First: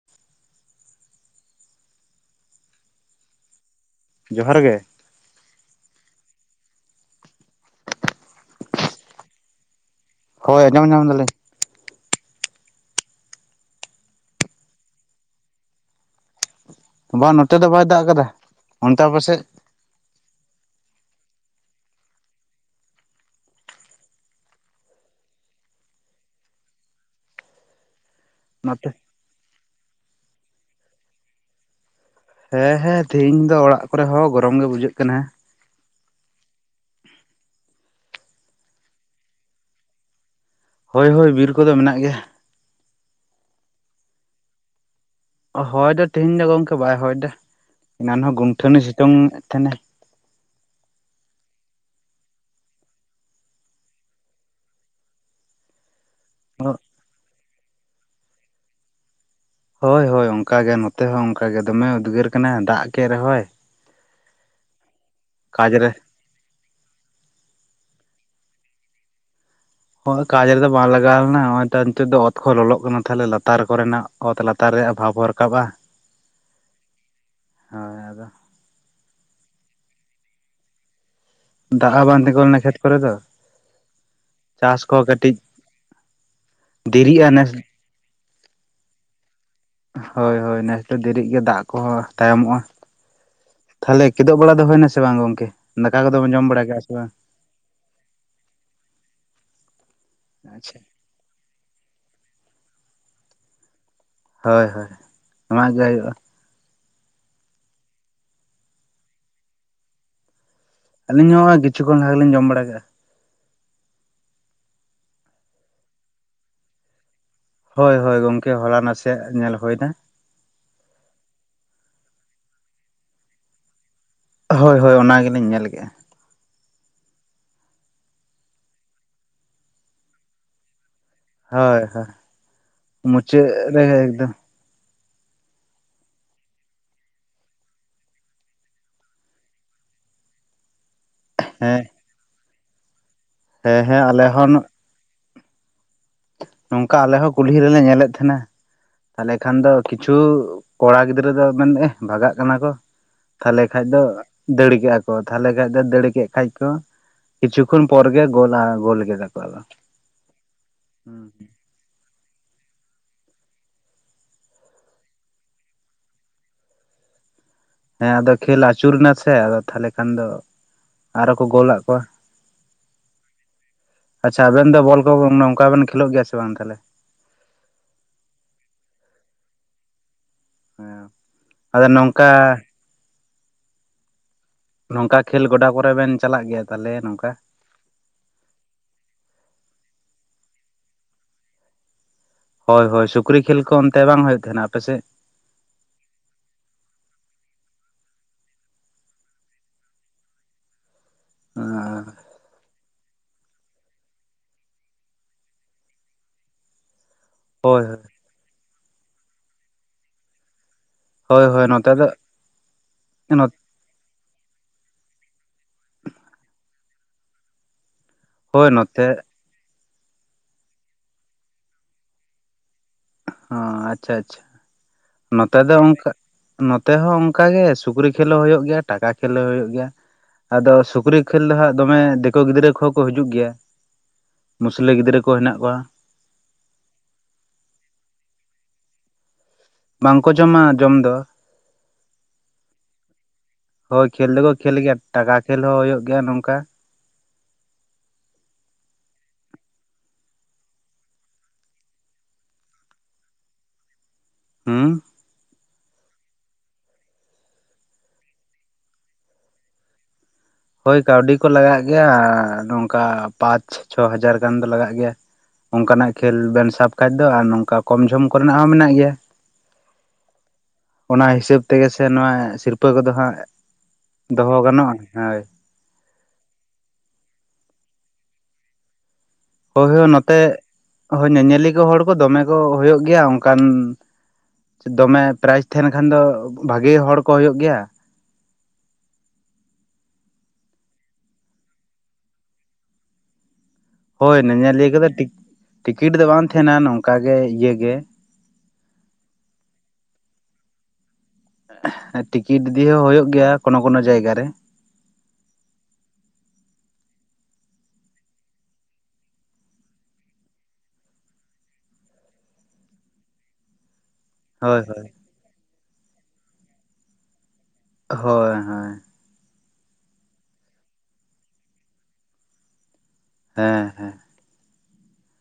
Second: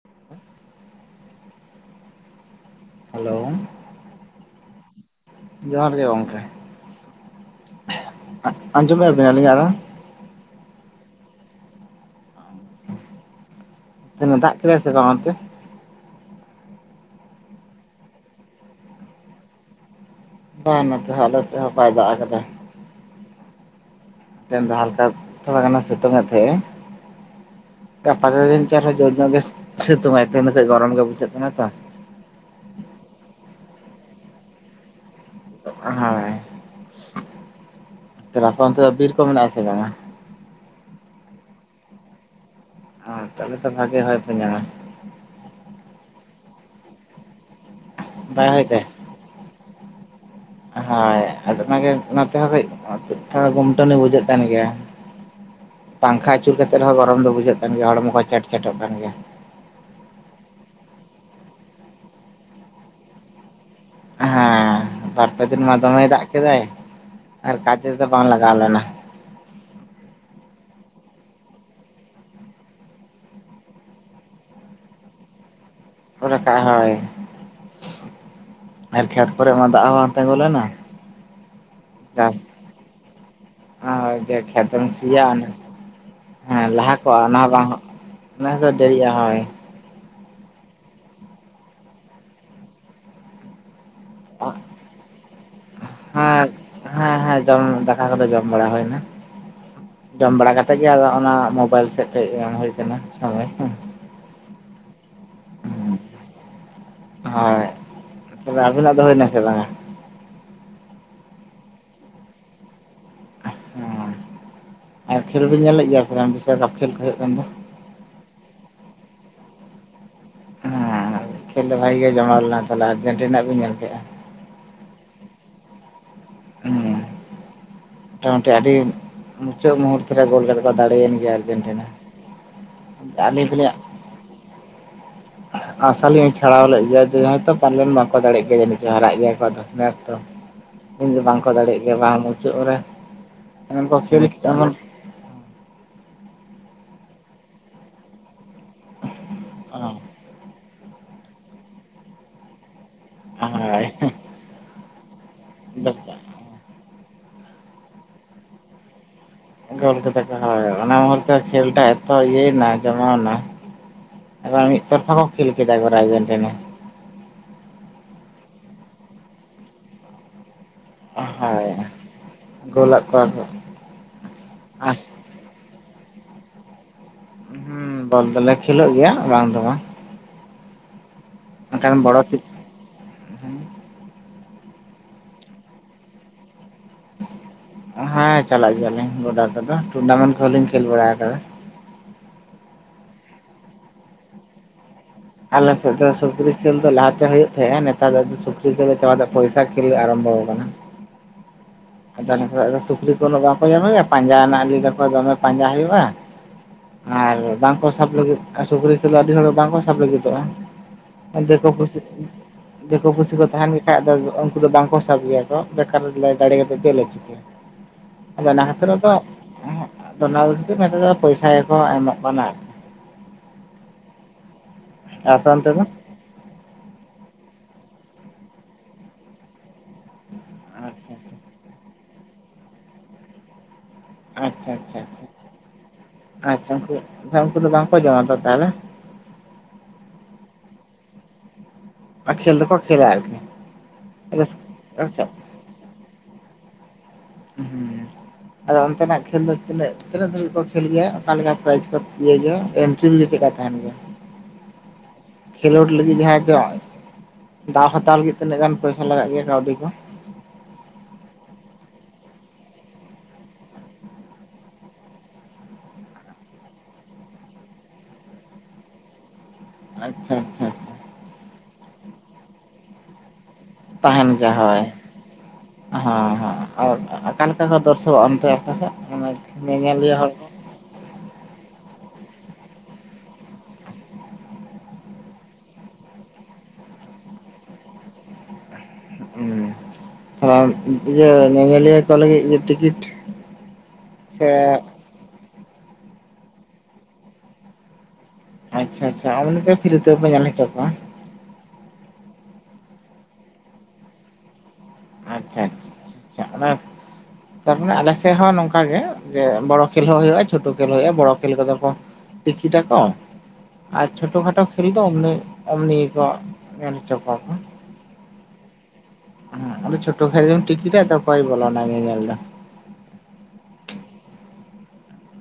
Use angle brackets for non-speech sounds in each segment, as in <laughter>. ᱦᱮ <inaudible> hello ᱡᱚᱦᱟᱨ ᱜᱮ ᱡᱚᱦᱟᱨ ᱜᱮ ᱜᱚᱢᱠᱮ, ᱟᱸᱡᱚᱢᱮᱫᱟ ᱵᱤᱱ ᱟᱹᱞᱤᱧᱟᱜ ᱨᱚᱲ᱾ ᱦᱚᱭ ᱟᱸᱚᱢ ᱧᱟᱢ ᱫᱟᱞᱤᱧ ᱾ ᱛᱮᱦᱮᱧ ᱫᱚ ᱫᱟᱜ ᱠᱮᱫᱟᱭ ᱥᱮ ᱵᱟᱝ ᱚᱱᱛᱮ? ᱵᱟᱝ ᱱᱚᱛᱮ ᱫᱚ ᱵᱟᱭ ᱫᱟᱜ ᱟᱠᱟᱫᱟ ᱚᱱᱛᱮ ᱟᱯᱮᱥᱮᱫ? ᱵᱟᱝ ᱱᱚᱛᱮ ᱟᱞᱮ ᱥᱮᱫ ᱦᱚᱸ ᱵᱟᱭ ᱫᱟᱜ ᱟᱠᱟᱫᱟ᱾ ᱛᱟᱭᱚᱢ ᱫᱚ ᱦᱟᱞᱠᱟ ᱛᱷᱚᱲᱟ ᱜᱟᱱᱮ ᱥᱤᱛᱩᱝ ᱮᱫ ᱛᱟᱦᱮᱸᱜᱼᱟ᱾ ᱜᱟᱯᱟ ᱫᱤᱱ ᱪᱦᱚᱸ ᱱᱚᱛᱮ ᱡᱚᱨ ᱧᱚᱜ ᱜᱮ ᱥᱤᱛᱩᱝ ᱟᱭ, ᱛᱮᱦᱮᱧ ᱫᱚ ᱜᱚᱨᱚᱢ ᱜᱮ ᱵᱩᱡᱷᱟᱹᱜ ᱠᱟᱱᱟ ᱛᱚ᱾ ᱦᱮᱸ ᱦᱮᱸ ᱛᱮᱤᱦᱤᱧ ᱫᱚ ᱚᱲᱟᱜ ᱠᱚᱨᱮ ᱦᱚᱸ ᱜᱚᱨᱚᱢ ᱜᱮ ᱵᱩᱡᱷᱟᱹᱜ ᱠᱟᱱᱟ ᱾ ᱦᱚᱭ ᱛᱟᱨᱯᱚᱨ <unintelligible> ᱚᱱᱛᱮ ᱫᱚ ᱵᱤᱨ ᱠᱚ ᱢᱮᱱᱟᱜ ᱟ ᱥᱮ ᱵᱟᱝᱟ ᱦᱳᱭ ᱦᱳᱭ ᱵᱤᱨ ᱠᱚᱫᱚ ᱢᱮᱱᱟᱜ ᱜᱮᱭᱟ᱾ ᱛᱟᱦᱚᱵᱮ ᱛᱚ ᱵᱷᱟᱜᱤ ᱦᱚᱭ ᱯᱮ ᱧᱟᱢᱟ᱾ ᱦᱚᱭ ᱫᱚ ᱛᱮᱦᱮᱧ ᱫᱚ ᱜᱚᱢᱠᱮ ᱵᱟᱭ ᱦᱚᱭ ᱮᱫᱟ, ᱮᱱᱟᱱ ᱦᱚᱸᱭ ᱵᱟᱭ ᱦᱚᱭ ᱜᱩᱱᱴᱷᱟᱹᱱᱤ ᱥᱤᱛᱩᱝ ᱮ ᱛᱟᱦᱮᱱᱟᱭ᱾ ᱦᱚᱭ ᱟᱫᱚ ᱚᱱᱟᱜᱮ ᱱᱛᱮᱦᱚᱸ ᱠᱟᱹᱡ ᱴᱩᱠᱴᱟᱠ ᱜᱩᱢᱴᱟᱹᱱᱤ ᱵᱩᱡᱷᱟᱹᱜ ᱠᱟᱱ ᱜᱮᱭᱟ᱾ ᱯᱟᱝᱠᱷᱟ ᱟᱹᱪᱩᱨ ᱠᱟᱛᱮᱫᱦᱚᱸ ᱜᱚᱨᱚᱢ ᱫᱚ ᱵᱩᱡᱷᱟᱹᱜ ᱠᱟᱱ ᱜᱮᱭᱟ ᱦᱚᱲᱢᱚ ᱠᱚ ᱪᱮᱴ ᱪᱮᱴᱚᱜ ᱠᱟᱱ ᱜᱮᱭᱟ᱾ ᱦᱳᱭ ᱦᱳᱭ ᱚᱱᱠᱟᱜᱮ ᱱᱚᱛᱮ ᱦᱚᱸ ᱚᱱᱠᱟ ᱜᱮ ᱫᱚᱢᱮ ᱩᱫᱽᱜᱟᱹᱨ ᱠᱟᱱᱟ ᱫᱟᱜ ᱠᱮᱫ ᱨᱮᱦᱚᱸᱭ᱾ ᱦᱮᱸ ᱵᱟᱨᱯᱮ ᱫᱤᱱ ᱠᱟᱡᱽ ᱢᱟ ᱨᱮ ᱫᱚᱢᱮᱭ ᱫᱟᱜ ᱠᱮᱫᱟᱭ, ᱟᱨ ᱠᱟᱡᱽ ᱨᱮᱫᱚ ᱵᱟᱝ ᱞᱟᱜᱟᱣ ᱞᱮᱱᱟ ᱾ ᱦᱚᱸᱜᱚᱭ ᱠᱟᱡᱽ ᱨᱮᱫᱚ ᱵᱟᱝ ᱞᱟᱜᱟᱣ ᱞᱮᱱᱟ, ᱱᱚᱜᱼᱚᱭ ᱛᱚ ᱱᱤᱛᱚᱜ ᱫᱚ ᱚᱛ ᱠᱚ ᱞᱚᱞᱚᱜ ᱠᱟᱱᱟ ᱛᱟᱦᱚᱞᱮ ᱞᱟᱛᱟᱨ ᱠᱚᱨᱮᱱᱟᱜ ᱾ ᱚᱛ ᱞᱟᱛᱟᱨ ᱨᱮᱭᱟᱜ ᱵᱷᱟᱯ ᱦᱚ ᱨᱟᱠᱟᱵᱼᱟ ᱾ ᱨᱟᱠᱟᱵ <unintelligible> ᱦᱳᱭ ᱦᱳᱭ ᱟᱫᱚ ᱟᱨ ᱠᱷᱮᱛ ᱠᱚᱨᱮ ᱢᱟ ᱫᱟᱜ ᱦᱚᱸ ᱵᱟᱝ ᱛᱤᱸᱜᱩ ᱞᱮᱱᱟ᱾ ᱫᱟᱜ ᱦᱚᱸ ᱵᱟᱝ ᱪᱟᱥ ᱛᱤᱸᱜᱩ ᱞᱮᱱᱟ ᱠᱷᱮᱛ ᱠᱚᱨᱮ ᱫᱚ <unintelligible> ᱪᱟᱥ ᱠᱷᱮᱛᱢ ᱠᱚ ᱥᱤᱭᱟ ᱠᱟᱹᱴᱤᱡ ᱦᱮᱸ ᱞᱟᱦᱟ ᱠᱚᱜᱼᱟ ᱫᱮᱨᱤᱜᱼᱟ ᱚᱱᱟ ᱱᱮᱥ ᱦᱚᱸ ᱵᱟᱝ, ᱱᱮᱥ ᱫᱚ ᱫᱮᱨᱤᱜᱼᱟ ᱦᱚᱭ ᱾ ᱦᱚᱭ ᱦᱚᱭ ᱱᱮᱥ ᱫᱚ ᱫᱮᱨᱤᱜ ᱜᱮ ᱫᱟᱜ ᱠᱚᱦᱚᱸ ᱛᱟᱭᱚᱢᱚᱜᱼᱟ, ᱛᱟᱦᱞᱮᱼᱼ ᱠᱤᱫᱩᱜ ᱵᱟᱲᱟ ᱫᱚ ᱦᱩᱭᱮᱱᱟᱥᱮ ᱵᱟᱝ ᱜᱚᱝᱠᱮ, ᱫᱟᱠᱟ ᱠᱚᱫᱚᱢ ᱡᱚᱢ ᱵᱟᱲᱟ ᱠᱮᱜᱼᱟ ᱥᱮ ᱵᱟᱝ? ᱦᱩᱸᱫᱟᱠᱟ ᱠᱚᱫᱚ ᱡᱚᱢ ᱵᱟᱲᱟ ᱦᱩᱭ ᱮᱱᱟ, ᱡᱚᱢ ᱵᱟᱲᱟ ᱠᱟᱛᱮ ᱟᱪᱪᱷᱟ ᱜᱮ ᱟᱫᱚ ᱚᱱᱟ ᱢᱳᱵᱟᱭᱤᱞ ᱥᱮᱫᱼᱼ ᱠᱟᱹᱡ ᱵᱟᱝ ᱦᱩᱭ ᱟᱠᱟᱱᱟ ᱥᱚᱢᱚᱭ <unintelligible> ᱦᱳᱭ ᱦᱳᱭ ᱮᱢᱟᱜ ᱜᱮ <unintelligible> ᱦᱩᱭᱩᱜᱼᱟ ᱦᱚᱭ ᱛᱚᱵᱮ ᱟᱵᱤᱱᱟᱜ ᱫᱚ ᱦᱩᱭᱱᱟ ᱥᱮ ᱵᱟᱝᱟ? ᱟᱹᱞᱤᱧ ᱦᱚᱜ ᱚᱭ ᱠᱤᱪᱷᱩ ᱠᱷᱚᱱ ᱞᱟᱦᱟ ᱜᱮᱞᱤᱧ ᱡᱚᱢ ᱵᱟᱲᱟ ᱠᱮᱫᱼᱟ ᱚ ᱟᱨ ᱠᱷᱮᱞ ᱵᱤᱱ ᱧᱮᱞᱮᱫ ᱜᱮᱭᱟ ᱥᱮ ᱵᱤᱥᱥᱚᱠᱟᱯ ᱠᱷᱮᱞ ᱠᱚ ᱦᱩᱭᱩᱜ ᱠᱟᱱ ᱫᱚ ᱦᱳᱭ ᱦᱳᱭ ᱜᱚᱢᱠᱮ ᱦᱚᱞᱟ ᱱᱟᱥᱮᱭᱟᱜ ᱧᱮᱞ ᱦᱳᱭᱱᱟ ᱦᱮᱸ ᱠᱷᱮᱞ ᱫᱚ ᱵᱷᱟᱜᱮ ᱜᱮ ᱡᱚᱢᱟᱣ ᱞᱮᱱᱟ ᱛᱟᱦᱞᱮ ᱟᱨᱡᱮᱱᱴᱤᱱᱟᱜ ᱟᱜ ᱵᱤᱱ ᱧᱮᱞ ᱠᱮᱫ ᱟ ᱦᱚᱭ ᱦᱚᱭ ᱚᱱᱟ ᱜᱮᱞᱤᱧ ᱧᱮᱞ ᱠᱮᱫᱼᱟ ᱾ ᱦᱮᱸ ᱢᱚᱴᱟᱢᱩᱴᱤ ᱟᱹᱰᱤ ᱢᱩᱪᱟᱹᱫ ᱢᱩᱦᱩᱨ ᱨᱮ ᱜᱳᱞ ᱠᱟᱛᱮ ᱠᱚ ᱫᱟᱲᱮᱭᱮᱱ ᱜᱮᱭᱟ ᱦᱳᱭ ᱟᱨᱡᱮᱱᱴᱤᱱᱟ ᱟᱹᱞᱤᱧ ᱫᱚᱞᱤᱧ ᱦᱮ ᱮᱠᱫᱚ ᱟᱥᱟ ᱞᱤᱧ ᱪᱷᱟᱲᱟᱣ ᱞᱮᱫ ᱜᱮᱭᱟ ᱡᱮ ᱦᱚᱭᱛᱚ ᱯᱟᱞᱮᱱ ᱵᱟᱠᱚ ᱫᱟᱲᱮᱜ ᱜᱮᱭᱟ ᱡᱤᱡᱚᱝ ᱦᱟᱨᱟᱜ ᱜᱮᱭᱟ ᱠᱚ ᱟᱫᱚ ᱱᱮᱥ ᱫᱚ ᱤᱧ ᱫᱚ ᱵᱟᱝᱠᱚ ᱫᱟᱲᱮᱭᱟᱜ ᱦᱮᱸ ᱜᱮᱭᱟ ᱵᱟᱝ ᱢᱩᱪᱟᱹᱫ ᱨᱮ <unintelligible> ᱦᱮᱸ ᱦᱮᱸ ᱟᱞᱮ ᱦᱚᱸ ᱱᱚᱝᱠᱟ ᱟᱞᱮᱦᱚᱸ ᱠᱩᱞᱦᱤ ᱨᱮᱞᱮ ᱧᱮᱞᱮᱫ ᱛᱟᱦᱮᱸᱱᱟ, ᱛᱟᱦᱞᱮ ᱠᱷᱟᱱ ᱫᱚ ᱠᱤᱪᱷᱩ ᱠᱚᱲᱟ ᱜᱤᱫᱽᱨᱟᱹ ᱫᱚ ᱢᱟᱱᱮ ᱵᱷᱟᱜᱟᱜ ᱠᱟᱱᱟ ᱠᱚ ᱛᱟᱦᱚᱞᱮ ᱦᱳᱭ ᱠᱷᱟᱱᱡ ᱫᱚ ᱫᱟᱹᱲ ᱠᱮᱜᱼᱟ ᱠᱚ ᱛᱟᱦᱚᱞᱮ ᱠᱷᱟᱡ ᱫᱚ ᱫᱟᱹᱲ ᱠᱮᱫ ᱠᱷᱟᱡ ᱠᱚ ᱠᱤᱪᱷᱩ ᱠᱷᱚᱱ ᱯᱚᱨ ᱜᱮ ᱜᱳᱞᱟ ᱜᱳᱞ ᱠᱮᱫᱟ ᱠᱚ ᱟᱫᱚ ᱾ <unintelligible> ᱠᱷᱮᱞᱴᱟᱭ ᱡᱚᱛᱚ ᱤᱭᱟᱹᱭᱱᱟ ᱡᱚᱢᱟᱣ ᱮᱱᱟ ᱮᱵᱟᱨ ᱢᱤᱫ ᱛᱚᱨᱯᱷᱟ ᱠᱚ ᱠᱷᱮᱞ ᱠᱮᱫᱟ <unintelligible> ᱦᱮᱸ ᱟᱫᱚ ᱠᱷᱮᱞ ᱟᱹᱪᱩᱨ ᱮᱱᱟ ᱥᱮ ᱟᱫᱚ ᱛᱟᱦᱞᱮ ᱠᱷᱟᱱ ᱫᱚ ᱟᱨᱚ ᱠᱚ ᱜᱳᱞ ᱦᱳᱭ ᱟᱜ ᱠᱚᱣᱟ᱾ ᱜᱳᱞᱟᱜ ᱠᱚᱣᱟ ᱠᱚ ᱟᱪᱪᱷᱟ ᱟᱵᱮᱱ ᱫᱚ ᱟᱨ ᱵᱚᱞ ᱠᱚ ᱱᱚᱝᱠᱟ ᱵᱮᱱ ᱠᱷᱹᱮᱞᱳᱜ ᱜᱮᱭᱟ ᱥᱮ ᱵᱟᱝ ᱛᱟᱦᱞᱮ? ᱦᱮᱸ ᱵᱚᱞ ᱫᱚᱞᱮ ᱠᱷᱮᱞᱚᱜ ᱜᱮᱭᱟ ᱵᱟᱝ ᱫᱚ ᱵᱟᱝ ᱾ ᱟᱫᱚ ᱵᱚᱲᱚ ᱱᱚᱝᱠᱟ ᱦᱩᱸ ᱱᱚᱝᱠᱟ ᱠᱷᱮᱞ ᱜᱚᱰᱟ ᱠᱚᱨᱮ ᱵᱮᱱ ᱪᱟᱞᱟᱜ ᱜᱮᱭᱟ ᱛᱟᱦᱚᱞᱮ ᱱᱚᱝᱠᱟ? ᱦᱮᱸ ᱪᱟᱞᱟᱜ ᱜᱮᱭᱟ ᱞᱤᱧ ᱜᱚᱰᱟ ᱠᱚᱫᱚ ᱾ ᱴᱩᱨᱱᱟᱢᱮᱱᱴ ᱠᱚᱦᱚᱸ ᱞᱤᱧ ᱠᱷᱮᱞ ᱵᱟᱲᱟ ᱟᱠᱟᱫᱟ ᱾ ᱦᱳᱭ ᱦᱳᱭ ᱥᱩᱠᱨᱤ ᱠᱷᱮᱞ ᱠᱚ ᱚᱱᱛᱮ ᱵᱟᱝ ᱦᱩᱭᱩᱜ ᱛᱟᱦᱮᱫᱟ ᱟᱯᱮᱥᱮᱫ? ᱟᱞᱮᱥᱮᱫ ᱫᱚ ᱥᱩᱠᱨᱤ ᱠᱷᱮᱞ ᱫᱚ ᱞᱟᱦᱟᱛᱮ ᱦᱩᱭᱩᱜ ᱛᱟᱦᱮᱸᱜᱼᱟ ᱱᱮᱛᱟᱨ ᱫᱚ ᱥᱩᱠᱨᱤ ᱠᱷᱮᱞ ᱫᱚ ᱪᱟᱵᱟ ᱠᱟᱛᱮ ᱯᱚᱭᱥᱟ ᱠᱷᱮᱞ ᱜᱮ ᱟᱨᱚᱢᱵᱷᱚ ᱟᱠᱟᱱᱟ᱾ <unintelligible> <unintelligible> ᱥᱩᱠᱞᱤ ᱩᱱ ᱫᱚ ᱵᱟᱠᱚ ᱧᱟᱢᱮᱭᱟ, ᱯᱟᱸᱡᱟ ᱨᱮᱱᱟᱜ ᱞᱟᱹᱭᱟᱠᱚ ᱫᱚᱢᱮ ᱯᱟᱸᱡᱟ ᱦᱩᱭᱩᱜᱼᱟ ᱟᱨ ᱦᱳᱭ ᱵᱟᱝᱠᱚ ᱥᱟᱵ ᱞᱟᱹᱜᱤᱫ ᱥᱩᱠᱨᱤ ᱠᱚᱫᱚ ᱟᱹᱰᱤ ᱦᱚᱲ ᱵᱟᱝᱠᱚ ᱥᱟᱵ ᱞᱟᱹᱜᱤᱫᱚᱜᱼᱟ ᱦᱳᱭ ᱾ ᱦᱳᱭ ᱫᱮᱤᱠᱚ ᱱᱚᱛᱮ ᱯᱩᱥᱤ, ᱫᱚ ᱫᱮᱤᱠᱚ ᱯᱩᱥᱤ ᱠᱚ ᱛᱟᱦᱮᱱ ᱵᱟᱠᱷᱟᱡ ᱫᱚ ᱩᱱᱠᱩ ᱫᱚ ᱵᱟᱝᱠᱚ ᱥᱟᱵ ᱜᱮᱭᱟ ᱠᱚ ᱵᱮᱠᱟᱨ ᱫᱟᱲᱮ ᱠᱟᱛᱮ ᱪᱮᱫ ᱞᱮ ᱪᱤᱠᱟᱹᱭᱟ? ᱟᱫᱚ ᱚᱱᱟ ᱦᱳᱭ ᱠᱷᱟᱹᱛᱤᱨ ᱱᱚᱛᱮ ᱨᱮᱫᱚ ᱚᱱᱟ ᱢᱮᱱᱛ ᱫᱚ ᱯᱚᱭᱥᱟ ᱜᱮᱠᱚ ᱮᱢᱚᱜ ᱠᱟᱱᱟ᱾ ᱚ ᱟᱪᱪᱷᱟ ᱟᱪᱪᱷᱟ ᱟᱯᱮ ᱱᱚᱛᱮ ᱚᱱᱛᱮ ᱫᱚ ᱚᱝᱠᱟᱼᱼ ᱱᱚᱛᱮ ᱦᱚᱸ ᱚᱱᱠᱟ ᱜᱮ ᱥᱩᱠᱨᱤ ᱠᱷᱮᱞᱳ ᱦᱩᱭᱩᱜ ᱜᱮᱭᱟ ᱴᱟᱠᱟ ᱠᱷᱮᱞᱳ ᱦᱩᱭᱩᱜ ᱜᱮᱭᱟ᱾ ᱟᱫᱚ ᱟᱪᱪᱷᱟ ᱥᱩᱠᱨᱤ ᱟᱪᱪᱷᱟ ᱠᱷᱮᱞ ᱫᱚ ᱦᱟᱸᱜ ᱫᱚᱢᱮ ᱫᱤᱠᱩ ᱜᱤᱫᱽᱨᱟᱹ ᱠᱚᱦᱚᱸ ᱠᱚ ᱦᱤᱡᱩᱜ ᱜᱮᱭᱟ ᱾ ᱟᱪᱪᱷᱟ ᱢᱩᱥᱞᱟᱹ ᱟᱪᱪᱷᱟ ᱜᱤᱫᱽᱨᱟᱹ ᱟᱪᱪᱷᱟ ᱠᱚ ᱦᱮᱱᱟᱜ ᱠᱚᱣᱟ? ᱟᱪᱪᱷᱟ ᱩᱱᱠᱩ, ᱩᱱᱠᱩ ᱫᱚ ᱵᱟᱝᱠᱚ ᱡᱚᱢᱟ ᱛᱚ ᱛᱟᱦᱚᱞᱮ? ᱵᱟᱝᱠᱚ ᱡᱚᱢᱟ ᱡᱚᱢ ᱫᱚᱼᱼ ᱠᱷᱮᱞ ᱫᱚᱠᱚ ᱠᱷᱮᱞᱟ ᱟᱨᱠᱤ ᱦᱳᱭ ᱠᱷᱮᱞ ᱫᱚᱠᱚ ᱠᱷᱮᱞ ᱜᱮᱭᱟ ᱟᱪᱪᱷᱟ ᱴᱟᱠᱟ ᱠᱷᱮᱞ ᱦᱚᱸ ᱦᱩᱭᱩᱜ ᱜᱮᱭᱟ ᱱᱚᱝᱠᱟ᱾ <inaudible> ᱟᱫᱚ ᱚᱱᱛᱮᱱᱟᱜ ᱠᱷᱮᱞ ᱫᱚ ᱛᱤᱱᱟᱹᱜ ᱛᱤᱱᱟᱹᱜ ᱫᱟᱹᱵᱤᱡ ᱠᱚ ᱠᱷᱮᱞ ᱜᱮᱭᱟ? ᱚᱠᱟ ᱞᱮᱠᱟᱱ ᱯᱨᱟᱭᱤᱡᱽ ᱠᱚ ᱤᱭᱟᱹ ᱜᱮᱭᱟ? <unintelligible> ᱦᱮᱸ, ᱠᱷᱮᱞᱳᱰ ᱞᱟᱹᱜᱤᱫ ᱡᱟᱦᱟᱸᱭ ᱠᱚ ᱫᱟᱣ ᱦᱟᱛᱟᱣ ᱞᱟᱹᱜᱤᱫ ᱛᱤᱱᱟᱹᱜ ᱜᱟᱱ ᱯᱚᱭᱥᱟ ᱞᱟᱜᱟᱜ ᱜᱮᱭᱟ ᱠᱟᱹᱣᱰᱤ ᱠᱚ? ᱦᱳᱭ ᱠᱟᱹᱣᱰᱤ ᱠᱚ ᱞᱟᱜᱟᱜ ᱜᱮᱭᱟ ᱱᱚᱝᱠᱟ ᱯᱟᱸᱪ ᱪᱷᱚ ᱦᱟᱡᱟᱨ ᱜᱟᱱ ᱫᱚ ᱞᱟᱜᱟᱜ ᱜᱮᱭᱟ᱾ ᱚᱱᱠᱟᱱᱟᱜ ᱠᱷᱮᱞ ᱵᱮᱱ ᱥᱟᱵ ᱠᱷᱟᱡ ᱫᱚ ᱟᱨ ᱱᱚᱝᱠᱟ ᱠᱚᱢ ᱡᱷᱚᱢ ᱠᱚᱨᱮᱱᱟᱜ ᱦᱚᱸ ᱢᱮᱱᱟᱜ ᱜᱮᱭᱟ, ᱟᱪᱪᱷᱟ ᱟᱪᱪᱷᱟ ᱟᱪᱷᱟ ᱚᱱᱟ ᱦᱤᱥᱟᱹᱵ ᱛᱮᱜ ᱥᱮ ᱱᱚᱣᱟ ᱥᱤᱨᱯᱟᱹ ᱠᱚᱫᱚ ᱦᱟᱸᱜ ᱛᱟᱦᱮᱱ ᱜᱮᱭᱟ ᱫᱚᱦᱚ ᱦᱳᱭ ᱜᱟᱱᱚᱜᱼᱟ, ᱦᱚᱭ ᱾ ᱦᱮᱸ ᱦᱮᱸ ᱚᱠᱟᱞᱮᱠᱟ ᱠᱚ ᱫᱚᱨᱥᱚᱜ-ᱟ ᱟᱯᱮ ᱥᱮᱫ? ᱦᱚᱭ ᱧᱮᱧᱮᱞᱤᱭᱟᱹ ᱦᱚᱲ ᱱᱚᱛᱮ, ᱠᱚ ᱦᱚᱭ ᱧᱮᱧᱮᱞᱤ ᱠᱚ ᱦᱚᱲ ᱠᱚ ᱫᱚᱢᱮ ᱠᱚ ᱦᱩᱭᱩᱜ ᱜᱮᱭᱟ ᱚᱱᱠᱟᱱ ᱫᱚᱢᱮ ᱯᱨᱟᱭᱤᱡᱽ ᱛᱟᱦᱮᱸᱱ ᱠᱷᱟᱱ ᱫᱚ ᱵᱷᱟᱜᱮ ᱦᱚᱲ ᱠᱚ ᱦᱩᱭᱩᱜ ᱜᱮᱭᱟ, ᱦᱩᱸ ᱟᱨ ᱤᱭᱟᱹ ᱧᱮᱧᱮᱞ ᱤᱭᱟᱹ ᱠᱚ ᱞᱟᱹᱜᱤᱜ ᱴᱤᱠᱤᱴ ᱦᱳᱭ ᱥᱮ ᱧᱮᱧᱮᱞ ᱤᱭᱟᱹ ᱠᱚ ᱴᱤᱠᱤᱴ ᱫᱚ ᱵᱟᱝ ᱛᱟᱦᱮᱸᱱᱟ ᱱᱚᱝᱠᱟ ᱜᱮ ᱤᱭᱟᱹ ᱜᱮᱼᱼ ᱟᱪᱪᱷᱟ ᱟᱪᱪᱷᱟ ᱚᱱᱛᱮ ᱯᱷᱤᱨᱤ ᱛᱮᱠᱚᱯᱮ ᱧᱮᱞ ᱦᱚᱪᱚ ᱠᱚᱣᱟ? ᱴᱤᱠᱤᱴ ᱫᱤᱭᱚ ᱦᱚᱸ ᱦᱩᱭᱩᱜ ᱜᱮᱭᱟ ᱠᱚᱱᱚ ᱠᱚᱱᱚ ᱡᱟᱭᱜᱟ ᱨᱮ ᱾ ᱟᱪᱪᱷᱟ ᱟᱪᱪᱷᱟ ᱪᱷᱟ ᱛᱟᱨᱢᱟᱱᱮ ᱟᱞᱮ ᱥᱮᱫ ᱦᱚᱸ ᱱᱚᱝᱠᱟ ᱜᱮ ᱡᱮ ᱵᱚᱲᱚ ᱠᱷᱮᱞ ᱦᱚᱸ ᱦᱩᱭᱩᱜᱼᱟ ᱪᱷᱳᱴᱳ ᱠᱷᱮᱞ ᱦᱩᱭᱩᱜᱼᱟ ᱵᱚᱲᱚ ᱠᱷᱮᱞ ᱠᱚᱫᱚ ᱠᱚᱼᱼ ᱴᱤᱠᱤᱴᱟᱠᱚ? ᱟᱨ ᱪᱷᱚᱴᱚ ᱠᱷᱟᱴᱚ ᱦᱳᱭ ᱠᱷᱮᱞ ᱫᱚ ᱦᱳᱭ ᱚᱢᱱᱤ ᱚᱢᱱᱤ ᱜᱮᱠᱚ ᱧᱮᱞ ᱦᱚᱪᱚ ᱠᱚᱣᱟ ᱠᱚ ᱦᱳᱭ ᱦᱳᱭ ᱟᱫᱚ ᱪᱷᱴᱳ <unintelligible> ᱴᱤᱴᱟ ᱛᱚ ᱚᱭ ᱵᱚᱞᱚᱱᱟᱭ ᱧᱮᱧᱮᱞ ᱫᱚ ᱦᱮᱸ ᱦᱮᱸ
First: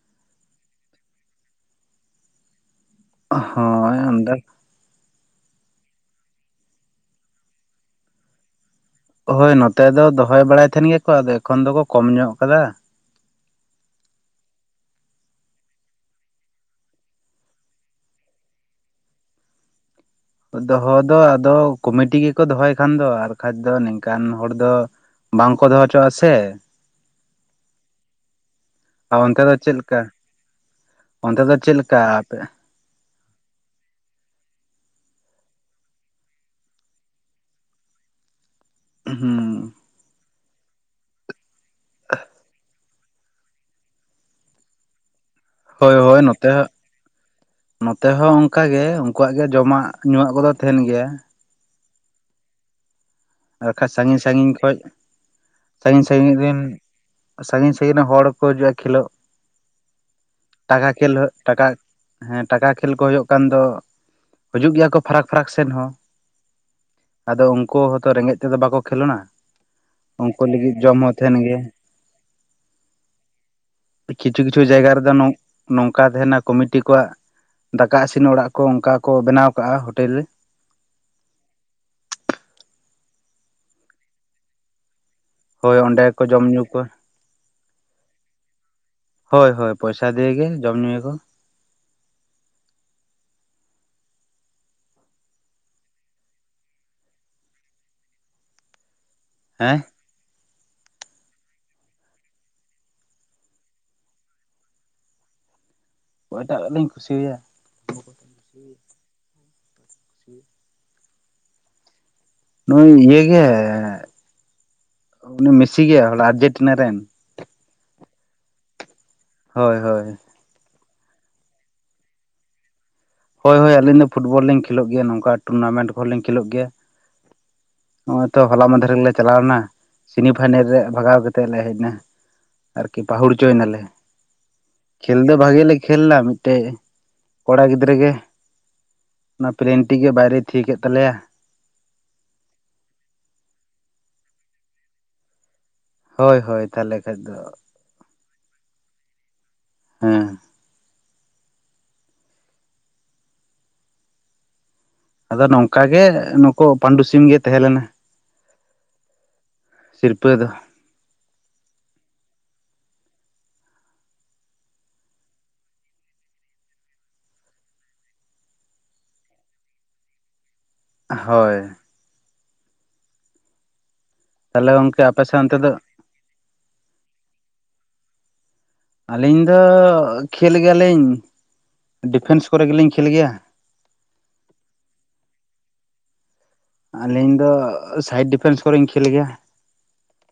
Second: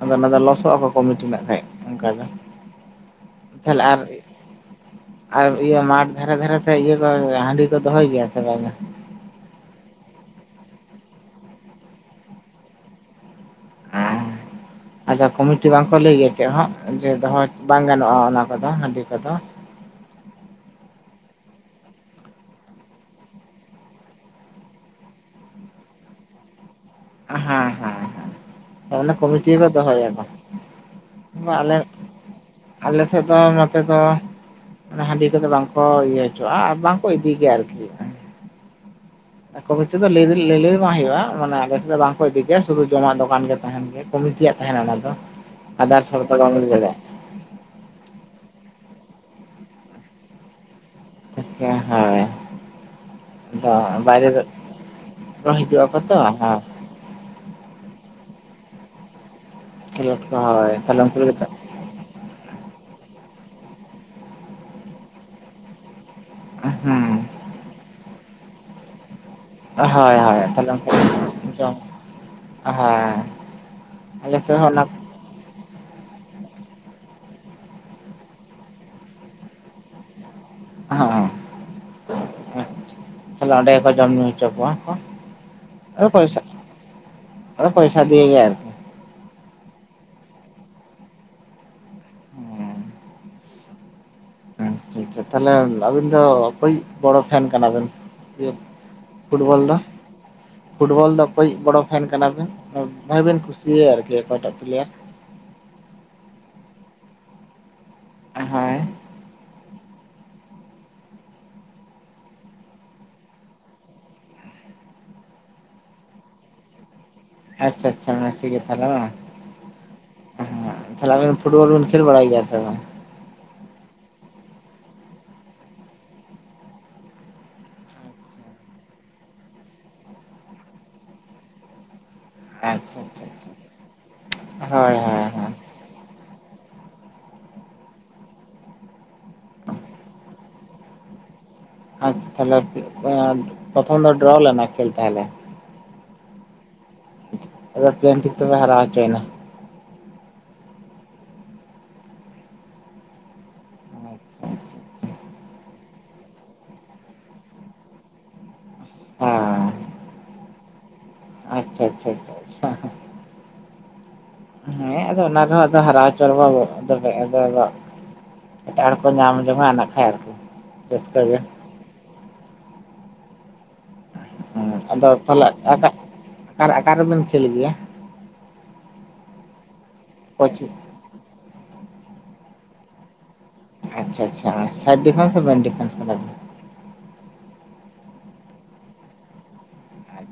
ᱟᱫᱚ ᱚᱱᱟ ᱫᱚ ᱞᱚᱥᱚᱜᱼᱟ ᱠᱚ ᱠᱚᱢᱤᱴᱤ ᱱᱟᱜ ᱠᱷᱟᱡ ᱚᱱᱠᱟ ᱫᱚ ᱛᱟᱦᱚᱞᱮ ᱦᱚᱭ ᱟᱨ ᱟᱢᱫᱟ ᱟᱨ ᱤᱭᱟᱹ ᱢᱟᱴ ᱫᱷᱟᱨᱮ ᱫᱷᱟᱨᱮᱛᱮ ᱤᱭᱟᱹ ᱠᱚ ᱦᱟᱺᱰᱤ ᱠᱚ ᱫᱚᱦᱚᱭ ᱜᱮᱭᱟ ᱥᱮ ᱵᱟᱝ ᱟ ᱦᱳᱭ ᱱᱚᱛᱮ ᱫᱚ ᱫᱚᱦᱚᱭ ᱵᱟᱲᱟᱭ ᱛᱟᱦᱮᱱ ᱜᱮᱭᱟᱠᱚ ᱟᱫᱚ ᱮᱠᱷᱚᱱ ᱫᱚᱠᱚ ᱠᱚᱢ ᱧᱚᱜ ᱠᱟᱫᱟ <inaudible> ᱟᱪᱷᱟ ᱠᱚᱢᱤᱴᱤ ᱵᱟᱝᱠᱚ ᱞᱟᱹᱭ ᱜᱮᱭᱟ ᱪᱮᱫ ᱦᱚᱸ ᱡᱮ ᱫᱚᱦᱚ ᱵᱟᱝ ᱜᱟᱱᱚᱜᱼᱟ ᱚᱱᱟ ᱠᱚᱫᱚ ᱦᱟᱺᱰᱤ ᱠᱚᱫᱚ ᱫᱚᱦᱚ ᱫᱚ ᱟᱫᱚ ᱠᱚᱢᱤᱴᱤ ᱜᱮᱠᱚ ᱫᱚᱦᱚᱭ ᱠᱷᱟᱱ ᱫᱚ ᱟᱨᱠᱷᱟᱡ ᱫᱚ ᱱᱤᱝᱠᱟᱱ ᱦᱚᱲ ᱫᱚ ᱵᱟᱝᱠᱚ ᱫᱚᱦᱚ ᱦᱚᱪᱚᱣᱟᱜᱼᱟ ᱥᱮ ᱦᱮᱸ ᱦᱮᱸ ᱦᱮᱸ ᱛᱟᱦᱞᱮ ᱟᱨ ᱚᱱᱛᱮ ᱠᱚᱢᱤᱴᱤ ᱫᱚ ᱜᱮᱠᱚ ᱪᱮᱫ ᱞᱮᱠᱟ ᱫᱚᱦᱚᱭᱟᱠᱚ ᱚᱱᱛᱮ ᱵᱟ ᱫᱚ ᱟᱞᱮ ᱪᱮᱫ ᱞᱮᱠᱟ ᱟᱯᱮ ᱟᱞᱮ ᱥᱮᱫ ᱫᱚ ᱱᱚᱛᱮ ᱫᱚ ᱚᱱᱟ ᱦᱟᱺᱰᱤ ᱠᱚᱫᱚ ᱵᱟᱝᱠᱚ ᱤᱭᱟᱹ ᱦᱚᱪᱚᱣᱟᱜᱼᱟ ᱟᱨ ᱵᱟᱝᱠᱚ ᱤᱫᱤ ᱜᱮᱭᱟ ᱟᱨᱠᱤ ᱦᱩᱸ ᱠᱚᱢᱤᱴᱤ ᱫᱚ ᱞᱟ. ᱭ ᱞᱟᱹᱞᱟ. ᱭ ᱫᱚ ᱵᱟᱝ ᱦᱩᱭᱩᱜᱼᱟ ᱢᱟᱱᱮ ᱟᱞᱮᱥᱮ ᱫᱚ ᱵᱟᱝᱠᱚ ᱤᱫᱤ ᱜᱮᱭᱟ ᱥᱩ ᱡᱚᱢᱟᱜ ᱫᱚᱠᱟᱱ ᱜᱮ ᱛᱟᱦᱮᱱ ᱜᱮ ᱠᱚᱢᱤᱴᱤᱭᱟᱜ ᱛᱟᱦᱮᱱ‌ ᱜᱮᱭᱟ ᱚᱱᱟ ᱫᱚ ᱦᱳᱭ ᱟᱫᱟᱨᱥ ᱦᱳᱭ ᱦᱚᱲ ᱫᱚ ᱱᱚᱛᱮ ᱵᱟᱢ ᱤᱫᱤ ᱦᱟᱸ ᱱᱚᱛᱮ ᱦᱚᱸ ᱚᱱᱠᱟ ᱜᱮ ᱩᱱᱠᱩᱣᱟᱜ ᱜᱮ ᱡᱚᱢᱟᱜ ᱧᱩᱣᱟᱜ ᱠᱚᱫᱚ ᱛᱟᱦᱮᱱ ᱜᱮᱭᱟ ᱮᱠᱮ ᱦᱚᱭ ᱟᱨ ᱵᱟᱠᱷᱟᱡ ᱥᱟᱺᱜᱤᱧ ᱥᱟᱺᱜᱤᱧ ᱠᱷᱚᱡ ᱠᱚ ᱦᱤᱡᱩᱜ ᱟᱠᱚ ᱥᱟᱺᱜᱤᱧ ᱛᱚ ᱥᱟᱺᱜᱤᱧ ᱦᱳᱭ ᱨᱮᱱ ᱥᱟᱺᱜᱤᱧ ᱥᱟᱺᱜᱤᱧ ᱨᱮᱱ ᱦᱚᱲᱠᱚ ᱦᱤᱡᱩᱜᱼᱟ ᱠᱷᱮᱞᱳᱚᱜ ᱠᱷᱮᱞᱳᱰ ᱠᱚ ᱦᱳᱭ ᱴᱟᱠᱟ ᱛᱟᱦᱞᱮ ᱠᱷᱮᱞ ᱩᱱᱠᱩ ᱦᱩᱭᱩᱜ ᱞᱟᱹᱜᱤᱫ ᱫᱚ ᱴᱟᱠᱟ ᱦᱮᱸ ᱴᱟᱠᱟ ᱠᱷᱮᱞ ᱠᱚ ᱦᱩᱭᱩᱜ ᱠᱟᱱ ᱫᱚ ᱦᱤᱡᱩᱜ ᱜᱮᱭᱟ ᱠᱚ ᱯᱷᱟᱨᱟᱠ ᱯᱷᱟᱨᱟᱠ ᱥᱮᱱ ᱦᱚᱸ ᱦᱮᱸ ᱟᱫᱚ ᱩᱱᱠᱩ ᱦᱚᱭᱛᱚ ᱨᱮᱸᱜᱮᱡ ᱛᱮᱫᱚ ᱵᱟᱠᱚ ᱠᱷᱮᱞᱳᱱᱟ ᱦᱚᱭ ᱦᱚᱭ ᱛᱟᱦᱞᱮ ᱞᱟᱹᱜᱤᱫ ᱩᱱᱠᱩ ᱡᱚᱢ ᱦᱚᱸ ᱛᱟᱦᱮᱱ <inaudible> ᱜᱮᱭᱟ ᱡᱚᱢ ᱦᱚᱭ ᱠᱤᱪᱷᱩ ᱠᱤᱪᱷᱩ ᱡᱟᱭᱜᱟ ᱨᱮᱫᱚ ᱱᱚ ᱱᱚᱝᱠᱟ ᱛᱟᱦᱮᱱᱟ ᱠᱚᱢᱤᱴᱤ ᱠᱚᱣᱟᱜ ᱫᱟᱠᱟ ᱤᱥᱤᱱ ᱚᱲᱟᱜ ᱠᱚ ᱚᱱᱠᱟ ᱠᱚ ᱵᱮᱱᱟᱣ ᱠᱟᱜᱼᱟ ᱦᱳᱴᱮᱞ ᱨᱮ ᱦᱮᱸ ᱛᱟᱦᱞᱮ ᱚᱸᱰᱮ ᱜᱮᱠᱚ ᱡᱚᱢ ᱧᱩ ᱦᱚᱪᱚ ᱠᱚᱣᱟ ᱠᱚ ᱦᱳᱭ ᱟᱫᱚ ᱚᱸᱰᱮ ᱠᱚ ᱯᱚᱭᱥᱟ ᱡᱚᱢ ᱧᱩ ᱠᱚ ᱟᱫᱚ ᱯᱚᱭᱥᱟ ᱫᱤᱭᱮᱜᱮ ᱟᱨᱠᱤ ᱦᱳᱭ ᱦᱳᱭ ᱯᱚᱭᱥᱟ ᱫᱤᱭᱮᱜᱮ ᱡᱚᱢ ᱧᱩᱭᱟ ᱠᱚ ᱟᱪᱷᱟ ᱪᱷᱟ ᱛᱟᱦᱞᱮ ᱟᱵᱤᱱ ᱫᱚ ᱚᱠᱚᱭᱤᱡ ᱵᱚᱲᱚ ᱯᱷᱮᱱ ᱠᱟᱱᱟᱵᱮᱱ ᱯᱷᱩᱴᱵᱚᱞ ᱫᱚ ᱦᱮᱸ ᱯᱷᱩᱴᱵᱚᱞ ᱫᱚ ᱚᱠᱭᱮᱡ ᱵᱚᱲᱚ ᱯᱷᱮᱱ ᱠᱟᱱᱟᱵᱤᱱ ᱵᱷᱟᱜᱵᱤᱱ ᱠᱩᱥᱤᱭᱟᱭᱟ ᱟᱨᱠᱤ ᱚᱠᱟᱭᱴᱟᱜ ᱯᱞᱮᱭᱟᱨ ᱚᱠᱚᱭᱴᱟᱜ ᱞᱤᱧ ᱠᱩᱥᱤ ᱟᱭᱟ ᱦᱮ ᱱᱩᱭ ᱤᱭᱟᱹ ᱜᱮ ᱢᱮᱥᱤ ᱜᱮ ᱦᱚᱞᱟ ᱟᱨᱡᱮᱱᱴᱤᱱᱟ ᱨᱮᱱ ᱟᱪᱪᱷᱟ ᱟᱪᱪᱷᱟ ᱢᱮᱥᱤ ᱜᱮ ᱛᱟᱦᱞᱮ ᱵᱟᱝ ᱦᱳᱭ ᱦᱳᱭ ᱦᱮ ᱛᱟᱞᱦᱮ ᱟᱵᱤᱱ ᱯᱷᱩᱴᱵᱚᱞ ᱵᱤᱱ ᱠᱷᱮᱞ ᱵᱟᱲᱟᱭ ᱜᱮᱭᱟ ᱥᱮ ᱵᱟᱝ ᱦᱳᱭ ᱦᱳᱭ ᱟᱹᱞᱤᱧ ᱫᱚ ᱯᱷᱩᱴᱚᱞ ᱞᱤᱧ ᱠᱷᱮᱞᱳᱜ ᱜᱮᱭᱟ ᱱᱝᱠᱟ ᱴᱩᱨᱱᱟᱢᱮᱱᱴ ᱠᱚᱦᱚᱞᱤᱧ ᱠᱷᱮᱞᱳᱜ ᱜᱮᱭᱟ ᱦᱚᱜ ᱚᱭ ᱛᱚ ᱦᱚᱞᱟ ᱢᱟᱫᱷᱮᱨ ᱜᱮᱞᱮ ᱪᱟᱞᱟᱣ ᱞᱮᱱᱟ ᱥᱮᱱᱤ ᱯᱷᱟᱭᱱᱮᱞ ᱨᱮ ᱵᱷᱟᱜᱟᱣ ᱠᱟᱛᱮᱫ ᱞᱮ ᱦᱮᱡ ᱱᱟ ᱟᱪᱪᱷᱟ ᱟᱨᱠᱤ ᱟᱪᱪᱷᱟ ᱯᱟᱹᱦᱩᱲ ᱪᱚᱭ ᱟᱪᱪᱷᱟ ᱱᱟᱞᱮ ᱦᱳᱭ ᱠᱷᱮᱞ ᱦᱳᱭ ᱫᱚ ᱦᱳᱭ ᱵᱷᱟᱜᱮ ᱞᱮ ᱠᱷᱮᱞ ᱱᱟ ᱢᱤᱫᱴᱮᱡ ᱠᱚᱲᱟ ᱜᱤᱫᱽᱨᱟᱹ ᱜᱮ ᱚᱱᱟ ᱯᱮᱞᱮᱱᱴᱤ ᱜᱮ ᱵᱟᱭᱨᱮᱭ ᱛᱷᱤᱭᱟ ᱠᱮᱫ ᱛᱟᱞᱮᱭᱟ ᱟᱪᱷᱟ ᱛᱟᱦᱚᱞᱮ ᱮ ᱯᱨᱚᱛᱷᱚᱢ ᱫᱚ ᱰᱨᱚ ᱞᱮᱱᱟ ᱠᱷᱮᱞ ᱛᱟᱦᱚᱞᱮ ᱦᱳᱭ ᱦᱳᱭ ᱛᱟᱦᱚᱞᱮ ᱠᱷᱟᱡ ᱫᱚ ᱮᱠᱫᱚᱢ ᱯᱮᱞᱮᱱ ᱴᱷᱤᱠ ᱛᱮᱯᱮ ᱦᱟᱨᱟᱭ ᱦᱚᱪᱚᱭᱱᱟ ᱦᱮᱸ ᱟᱪᱪᱷᱟ ᱟᱪᱪᱷᱟ ᱟᱪᱪᱷᱟ ᱟᱫᱚ ᱱᱚᱝᱠᱟ ᱜᱮ ᱱᱩᱠᱩ ᱯᱟᱱᱰᱩ ᱥᱤᱢ ᱜᱮ ᱛᱟᱦᱮᱸ ᱞᱮᱱᱟ ᱦᱮᱸ ᱥᱤᱨᱯᱟᱹ ᱫᱚ ᱟᱪᱪᱷᱟ ᱟᱪᱪᱷᱟ ᱟᱪᱪᱷᱟ ᱟ ᱦᱮᱸ ᱟᱫᱚ ᱚᱱᱟ ᱨᱮᱦᱚ ᱟᱫᱚ ᱦᱟᱨᱟᱣ ᱪᱚ ᱨᱮᱦᱚ <unintelligible> ᱮᱴᱟᱜ ᱦᱚᱲ ᱠᱚ ᱧᱟᱢ ᱡᱚᱝᱟ ᱱᱟᱜᱠᱷᱟᱡ ᱟᱨᱠᱤ ᱨᱟᱹᱥᱠᱟᱹ ᱜᱮ ᱦᱳᱭ ᱛᱟᱦᱚᱞᱮ ᱦᱮᱸ ᱜᱚᱝᱠᱮ ᱟᱫᱚ ᱟᱯᱮ ᱥᱮᱫ ᱛᱟᱞᱦᱮ ᱚᱱᱛᱮ ᱫᱚ ᱟᱠᱟ ᱟᱠᱟ ᱨᱮᱵᱤᱱ ᱠᱷᱮᱞ ᱜᱮᱭᱟ ᱟᱹᱞᱤᱧ ᱫᱚ ᱠᱷᱮᱞ ᱠᱳᱪᱤᱝ ᱜᱮᱭᱟᱞᱤᱧ ᱰᱤᱯᱷᱮᱱᱥ ᱠᱚᱨᱮ ᱜᱮᱞᱤᱧ ᱠᱷᱮᱞ ᱜᱮᱭᱟ ᱟᱪᱪᱷᱟ ᱟᱪᱪᱷᱟ ᱥᱟᱵ ᱰᱤᱯᱷᱮᱱᱥ ᱥᱮ ᱢᱮᱱ ᱰᱤᱯᱷᱮᱱᱥ ᱠᱟᱱᱟ ᱵᱤᱱ ᱟᱹᱞᱤᱧ ᱫᱚ ᱥᱟᱭᱤᱰ ᱰᱤᱯᱷᱮᱱᱥ ᱠᱚᱨᱮᱧ ᱠᱷᱮᱞ ᱜᱮᱭᱟ